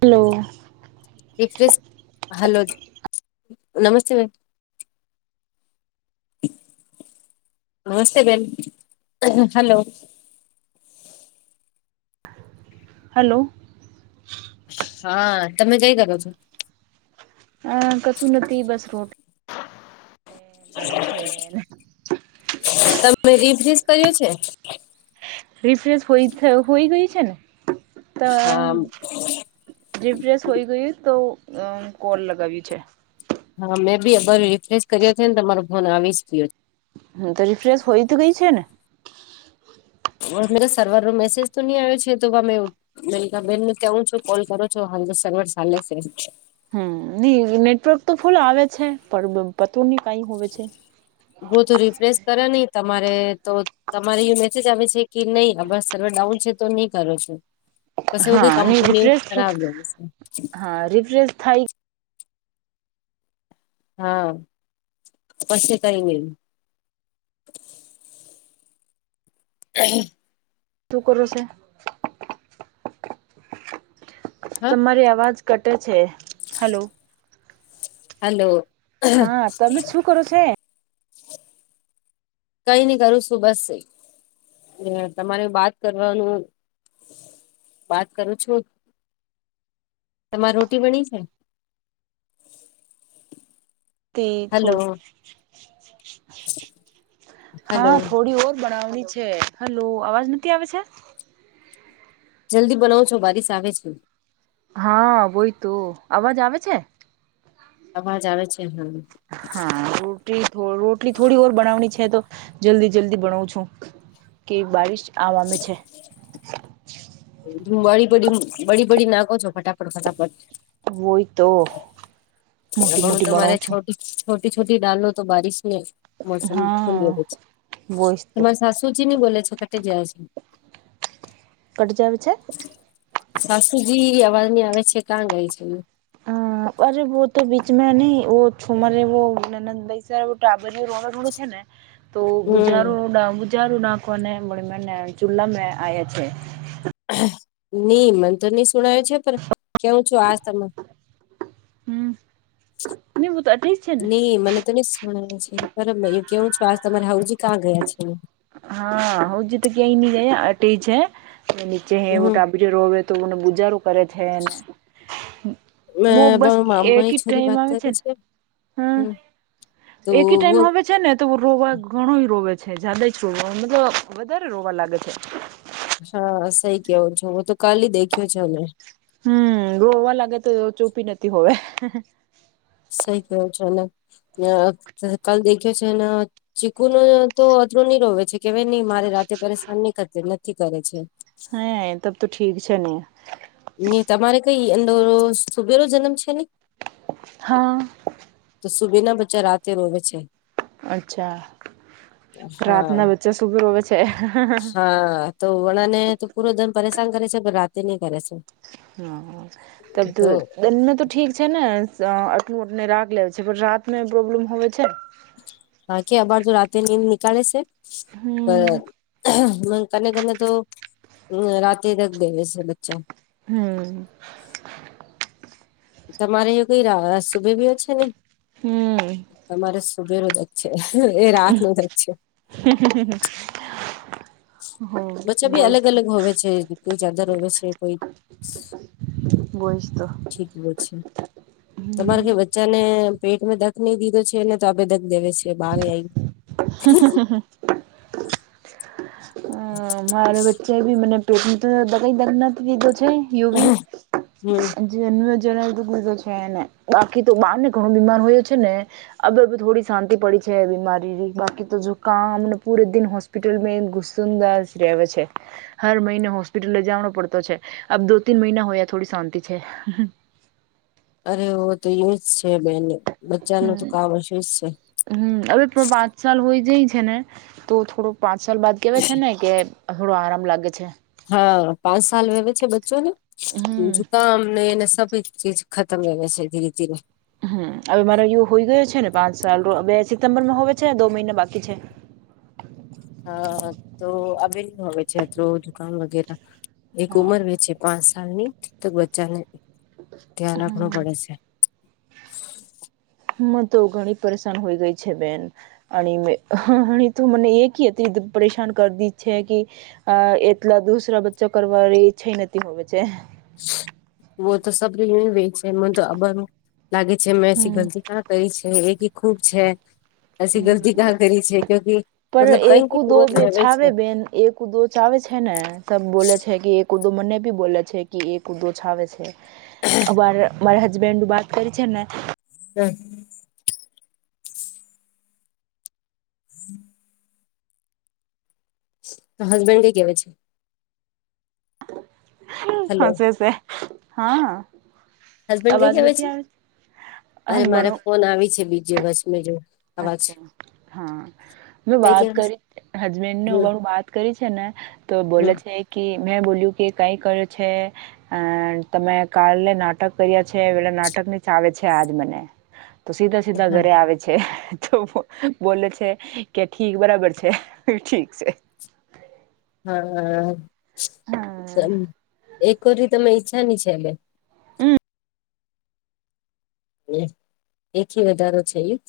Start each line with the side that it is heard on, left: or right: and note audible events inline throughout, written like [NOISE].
right: Hello
left: [INAUDIBLE] hello નમસ્તે બેન. નમસ્તે બેન હલો
right: હલો
left: હા તમે કઈ કરો છો?
right: અ કસું નથી બસ રોટ [UNINTELLIGIBLE]
left: તમે રિફ્રીઝ કર્યો છે.
right: રિફ્રેશ હોય હોય ગઈ છે ને તો
left: હા
right: રીફ્રેશ હોઈ ગય તો કોલ લગાવી છે.
left: હા મેં બી અર રિફ્રેશ કર્યો છે ને તમારો ફોન આવી જ ગયો છે.
right: હમ તો રિફ્રેશ હોય તો ગઈ છે ને
left: એટલે કે સર્વરનો મેસેજ તો ની આયો છે તો મે મિનકા બેન કવું છું કોલ કરો છો હાલ તો સર્વર સાલે છે.
right: હમ નહી નેટવર્ક તો ફુલ આવે છે પણ પતો નહીં કાંઈ હોવે છે.
left: બહુ તો રિફ્રેશ કરે નહી તમારે તો તમારી [INAUDIBLE] ઓછી જ આવે છે કે નહી આ બ સર્વર ડાઉન છે તો નહી કરો છો? પસે એવું
right: હા
left: કઈ
right: નહી
left: કંપની
right: રિફ્રેશ
left: ખરાબ હોય સે.
right: હા રિફ્રેશ થાઈ
left: હા પસે કઈ નઈ. [INAUDIBLE]
right: શું કરો સે?
left: હા
right: તમારી આવાજ કટે છે. હલો
left: હલો
right: હા તમે શું કરો છે?
left: કઈ નઈ કરું સુ બસ તમારે બાત કરવાનું બાત કરું છું. તમારે રોટી બની છે?
right: તી
left: હલો
right: થોડ
left: હલો
right: હા થોડી ઓર બણવાની છે. હલો અવાજ નથી આવે છે?
left: જલ્દી બનાવ છું. બારીસ આવે છે.
right: હા વોહી તો. અવાજ આવે છે?
left: અવાજ આવેે છે. હહ
right: હારુ. ટી થોડ રોટલી થોડી ઓર બનાવની છે તો જલ્દી જલ્દી બણવું છું કે બારીશ આવામે છે.
left: બડી બડી બડી બડી નાખો છો ફટાફટ ફટાફટ.
right: વોહી તો મોટી
left: ઘણું
right: મોટી
left: તમારે
right: બણાવું છું.
left: છોટી છોટી છોટી ડાલો તો બારીશને મોસમ ખુલ છે
right: હા વોઈસ તો
left: તમારે સાસુ તું ચી ની બોલે છે કટે ગયા સે.
right: કટ જાવે છે?
left: સાસુજી અવાજ ની આવે છે કા ગઈ છે?
right: અ અરે વો તો બીચમાં નહીં વો છુમાર વો નણંદ દઈ જાય વો ટાબરિયું રોવે રોવે છે ને. તો
left: હમ
right: બુજારો ડા બુજારું નાખવાને મને મેને ચુલા મે આયા છે.
left: ની મંત તો ની સુણાય્યું છે પર કેવું છું આ સમય
right: હમ
left: ની મને તો ની હમ છે બરાબર કેવું છું આજ તમારે હાઉજી કાં ગયા છે?
right: હા હઉજી તો ક્યાંય ની ગયા અટે છે નીચે હે વો
left: હમ
right: ટાબ પ ર તો મને બુજાર કરે છે, ને બહ બસ
left: મામાની
right: એકી
left: છોરી
right: ટાઈમ
left: વાત
right: આવે
left: કરે
right: છે ને.
left: હમ. તો
right: એકી
left: વો
right: ટાઈમ હ છે ને તો રોવા ઘણો રોવે છે જદા રોવા મતલબ વધારે રોવા લાગે છે.
left: હા સહી કયો છો. વો તો કાલી દેખ્યો છે ને.
right: હમ વો રોવા લાગે તો ચૂપી નથી હોવે.
left: સહી કયો છો ને ને કલ દેખ્યો છે ને ચીકુ ને તો અતરું ની રોવે છે કેવાય નહી મારે રાતે પરેશાન ની કરે નથી કરે છે.
right: હે તબ તો ઠીક છે ને.
left: ની તમારે કઈ અંદોરો સુબેરો જન્મ છે ને?
right: હા
left: તો સુબીના બચ્ચા રાતે રોવે છેે.
right: અચ્છા,
left: હા
right: રાતના વચ્ચે સુગરવે છે.
left: હા. તો વડા ને તો પૂરો દમ પરેશાન કરે છે પણ રાતે નહી કરે છે.
right: હં તબ
left: તો
right: દ દનને તો ઠી છે ને અટનું ઓટને રાખ લે છે પર રાત પ્રોબ્લેમ હોવે છે.
left: હા કે અબાર જો રાતે નનીંદ નિકાલેે છે ક ક તો રાતે તક બેવે છે બચા.
right: હમ.
left: તમારે એ કઈ સુભે બીયો છે નઈ, તમારે સુભેરો છે એ રાત ન થ જ છે.
right: હ [UNINTELLIGIBLE]
left: બચ્છા બી અલગ અલગ હોવે છે કોઈ ચાદર હોવે છે કોઈ ઠીક બ છે, તમારે કે ાને પેટમાં દક નહી દીધો છે ને તો આપે દક દેવે છે બાર આવી.
right: હ [UNINTELLIGIBLE]
left: હ [INAUDIBLE]
right: મારે વચ્ચે એ બી મને પેટધ ક દ નથી દીધો છે હું બી.
left: હમ
right: જન્મ જણ કીધો છેને બાકી તો બાર ને ઘણું બીમાર હોયયો છે ને. અ થોડી શાંતિ પડી છે બીમારી. તો જો કામ પુરે દિન હોસ્પિટલ મે ઘુસંદા છે. હર મહિને હોસ્પિટલ લ જવાનો પડતો છે, આ દો તન મહિના હોય થોડી શાંતિ છે.
left: અરે ઓ તો યજ છે બેન બચ્ચાનું તો કામ હશે છે.
right: હમ હવે પણ પાંચ સાલ હોય જાય છે ને, તો થોડો પાંચ સાલ બાદ કેવા છે ને કે થોડો આરામ લાગે છે.
left: હા પાંચ સાલ વહેવે છે બચ્ચો ન.
right: હમ
left: જુકામ ને એને સી ચીજ ખતમ કર છે ધીરે ધીને.
right: હમ હવે મારો વ હોય ગયો છે ને પાંચ સાલ બે સિત્મ્બર માં હોવે છે દો મહિના બાકી છે.
left: હા તો આવે છે અ દુકામ વગેરે. એક
right: હા
left: ઉંમર વેચે પાંચ સાલની તક બચ્ચા ન. ધ્યા રાખવું
right: હમ
left: પડે છે.
right: હ તો ઘણી પરેશાન હોય ગઈ છે બેન. અને તું મને એક એત પરેશાન કરદી ઈચ્છ કે અ એટલા દુસરા બચ્ચો કરવાની ઈચ્છ નથી હોવે છે.
left: વ તો સ ર વ [UNINTELLIGIBLE] એ મને તો આબર લાગે છે મેછી
right: હમ
left: ગલતી ક્યા કરી છે એથી ખુબ છે. અી ગલતી ક કરી છે કે
right: પર
left: મતલબ
right: એક દો બે
left: કઈ જ છે.
right: છાવે બેન એક દો ચ આવેે છે ને તબ બોલે છે કે એક કૂદદો મને બી બોલે છે કે એ કૂદદો છાવે છે, અવાર મારા હસબેન્ડું વાત કરી છે ને.
left: હ. [INAUDIBLE] હસબેન્ડ [UNINTELLIGIBLE] કેવા છે. હલો
right: હશેશે, હા.
left: હસબન્ડ ગઈ
right: અવાજ
left: ગયા
right: નથી
left: પછી?
right: આવે
left: અરે
right: હમ
left: મારે
right: ભણો
left: ફોન આવી છે બીજે વસ મે બીજો.
right: અચ્છા હા. મે
left: કઈ કે
right: વાત કરી હસબેન્ડ
left: હમ
right: નેવાળ વાત કરી છે ને, તો બોલે
left: હમ
right: છે કે મેં બોલ્યું કે કાંઈ કર્યું છે. અ તમે કાલે નાટક કર્યા છે એ વેલા નાટક ની ચાલે છે આજ મને. તો સીધા સીધા ઘરે આવે છે. જો બો બોલે છે કે ઠીક બરાબર છે ઠીક છે.
left: હા આમ એક કરી તમે ઈચ્છાની છે એટલે.
right: [UNINTELLIGIBLE]
left: ને એક થી વધારો છે એક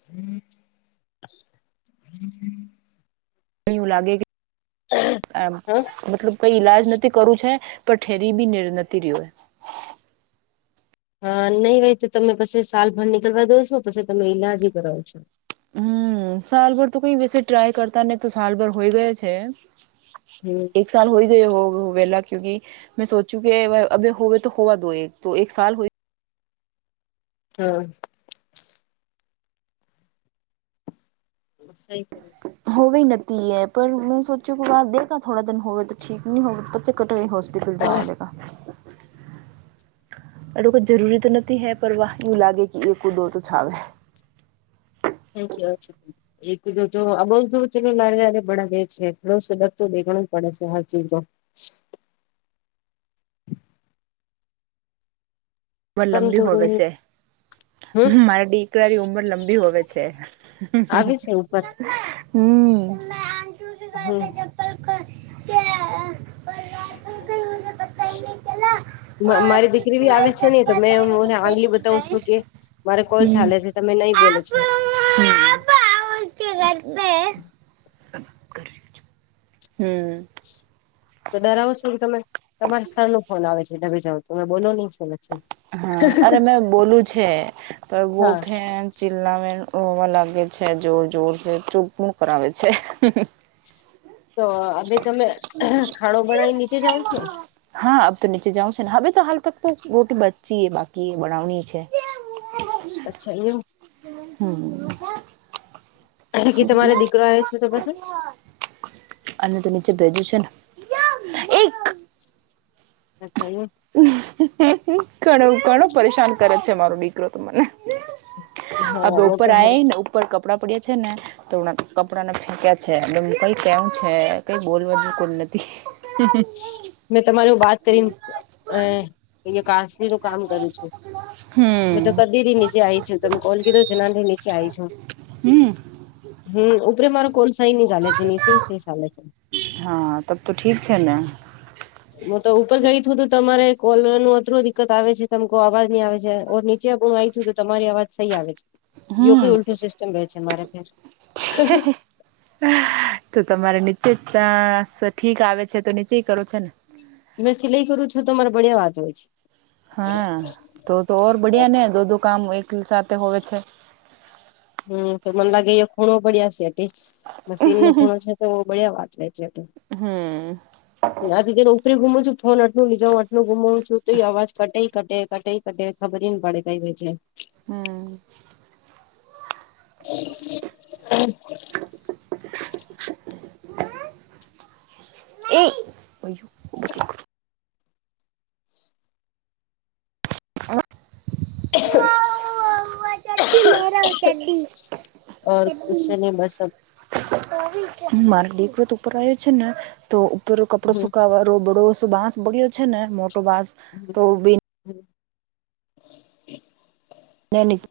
right: કંઈ એવું લાગે કે આમ
left: હા
right: મતલબ કઈ ઈલાજ નથી કરું છે પણ ઠેરી બી ન નથી રહ્યું.
left: હા નહીં ભાઈ તો તમે પછી સાલભર નીકળવા દો છો પછી તમે ઈલાજ કરાવો છો.
right: હમ્મ સાલભર તો કઈ વિશે ટ્રાય કરતા ને તો સાલભર હોય ગયા છે.
left: હમ્મ.
right: એક સાલ હોઈ ગયો હો ગો વહેલા ક્યુકી મેં સોચ્યું કે અભ હોવે તો હોવા દો એક તો એક સ
left: હ સહી કર
right: હોવે નતી એ પર મેં સોચ્યો કે વા દખા થોડા દન હોવે તો ઠીક ન હોવે પચે કટ હો [UNINTELLIGIBLE] એટ જરૂરી તો નથી હે પર વા એવું લાગે કે એ દો તો છાવે.
left: થેન્કયુ ઓ એકધ તો આ બઉધ વચે લારે લારે બડાાવે છે થોડ સદગ તો દેખણું જ પડે છે હ ચીજો [INAUDIBLE]
right: ઉમર
left: તમ
right: લંબી હોવે
left: થોડું
right: છે
left: હમ
right: મારા દીકરાની ઉંમર લંબી હોવે છે.
left: આવી છે ઉપર
right: હમ
left: હમ
right: [UNINTELLIGIBLE]
left: મારી દીકરી ભી આવે છે તમે મને આંગલી બતાવું
right: ચપ્પલ
left: છું કે મારા કોલ ચાલે છે તમે નહી બોલે છો
right: [INAUDIBLE] હમ
left: તો ડરાવો છો કે તમે તમારે સર નો ફોન આવે છે ડબી જાવ તમે બોલો નહીં
right: હા અરે મેં બોલું છે પણ બો
left: હા
right: ફે ચિલ્લા મે હોવા લાગે છે જોર જોર ચોગપુણ કરાવે છે
left: તો અભ તમે ખાડો બનાવી નીચે જાઓ છો.
right: હા આ તો નીચે જાઉ છેને, હવે તો હાલ ત તો રોટી બચી બાકી બનાવણી છે.
left: અચ્છા એ
right: હમ
left: કે તમારે દીકરો આવ્યો છે તો પછ
right: અને [UNINTELLIGIBLE] ને એક
left: અછ એએ
right: ઘણું ઘણું પરેશાન કરે છે મારો દીકરો તો મને. આ બે
left: હા વો
right: ઉપર
left: તો હે
right: આ ને ઉપર કપડાં પડ્યા છે ને. તો હણા કપડા ફેંક્યા છે એ કઈ કેવ છે કઈ બોલ બાજુ કોઈ નથી. [INAUDIBLE]
left: મેં તમાર બાત કરીને અ અહી કાસલી નું કામ કરું છું. મેં
right: હમ્મ.
left: તો કદી થી નીચે આવી છું તમે કોલ કીધો જથી નીચે આઈ છું.
right: હમ્મ.
left: હમ્મ ઉપરે મારો કોલ સહી ની ચાલે છે [UNINTELLIGIBLE] ની ચાલે છે.
right: હા તબ તો ઠીક છે ને.
left: હું તો ઉપર ગઈ તું તો તમારે કોલર નું અતું દિકકત આવે છે તમ કો અવાજ નહી આવે છે ઓર નીચે પણ આવી છું તમારી અવાજ સહી આવે છે જો કોઈ ઉલટું સિસ્ટમ બે છે મારે અત્યારે.
right: હે, હે. [UNINTELLIGIBLE] તો તમારે નીચે જ સા ઠીક આવે છે તો નીચે કરો છો ને.
left: મેં સિલાઈ કરું છું તો મારે બળીયા અવાજ હોય છે.
right: હા તો તો ઓર બડિયા ને દો દો કામ એકી સાથે હોવે છે.
left: હમ્મ તો મને લાગે એ ખૂણો પડ્યા છે [UNINTELLIGIBLE] મશીન નો ખૂણો છે. તો બળિયા આવા જ હોય છે તો
right: હમ્મ
left: આથી તેને ઉપરી ગુમું છું. ફોન આટલું લીજા આટલું ગુમવું છું તો એ અવાજ કટે કટે કટે કટે ખબરે ની પડે કઈ [UNINTELLIGIBLE]
right: હમ્મ.
left: [UNINTELLIGIBLE]
right: એ
left: [INAUDIBLE]
right: [INAUDIBLE]
left: [INAUDIBLE] ઔર કુછ નહી બસ
right: મારા દેખવત ઉપર આવ્યો છે ન તો ઉપરો કપડો
left: હમ
right: સુકાવા રો બરોસો બાસ બગ્યો છે ને મોટો બાસ
left: હમ
right: તો બેને
left: હમ.
right: ને નીચે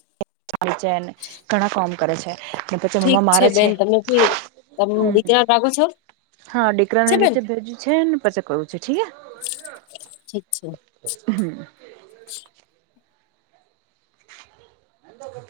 right: આવે છે ને ઘણા કામ કરે છે. ને પછી મમ્મા
left: ઠીક છે
right: મારે
left: બેન તમે બી તમે
right: હમ
left: [UNINTELLIGIBLE] રાખો છો.
right: હા
left: ઠીક
right: દીકરાને
left: છે બેન
right: નીચે ભેજ્યું છે ને પછી કરવું છે ઠીક હે.
left: ઠીક છે.
right: હામ. હાલો.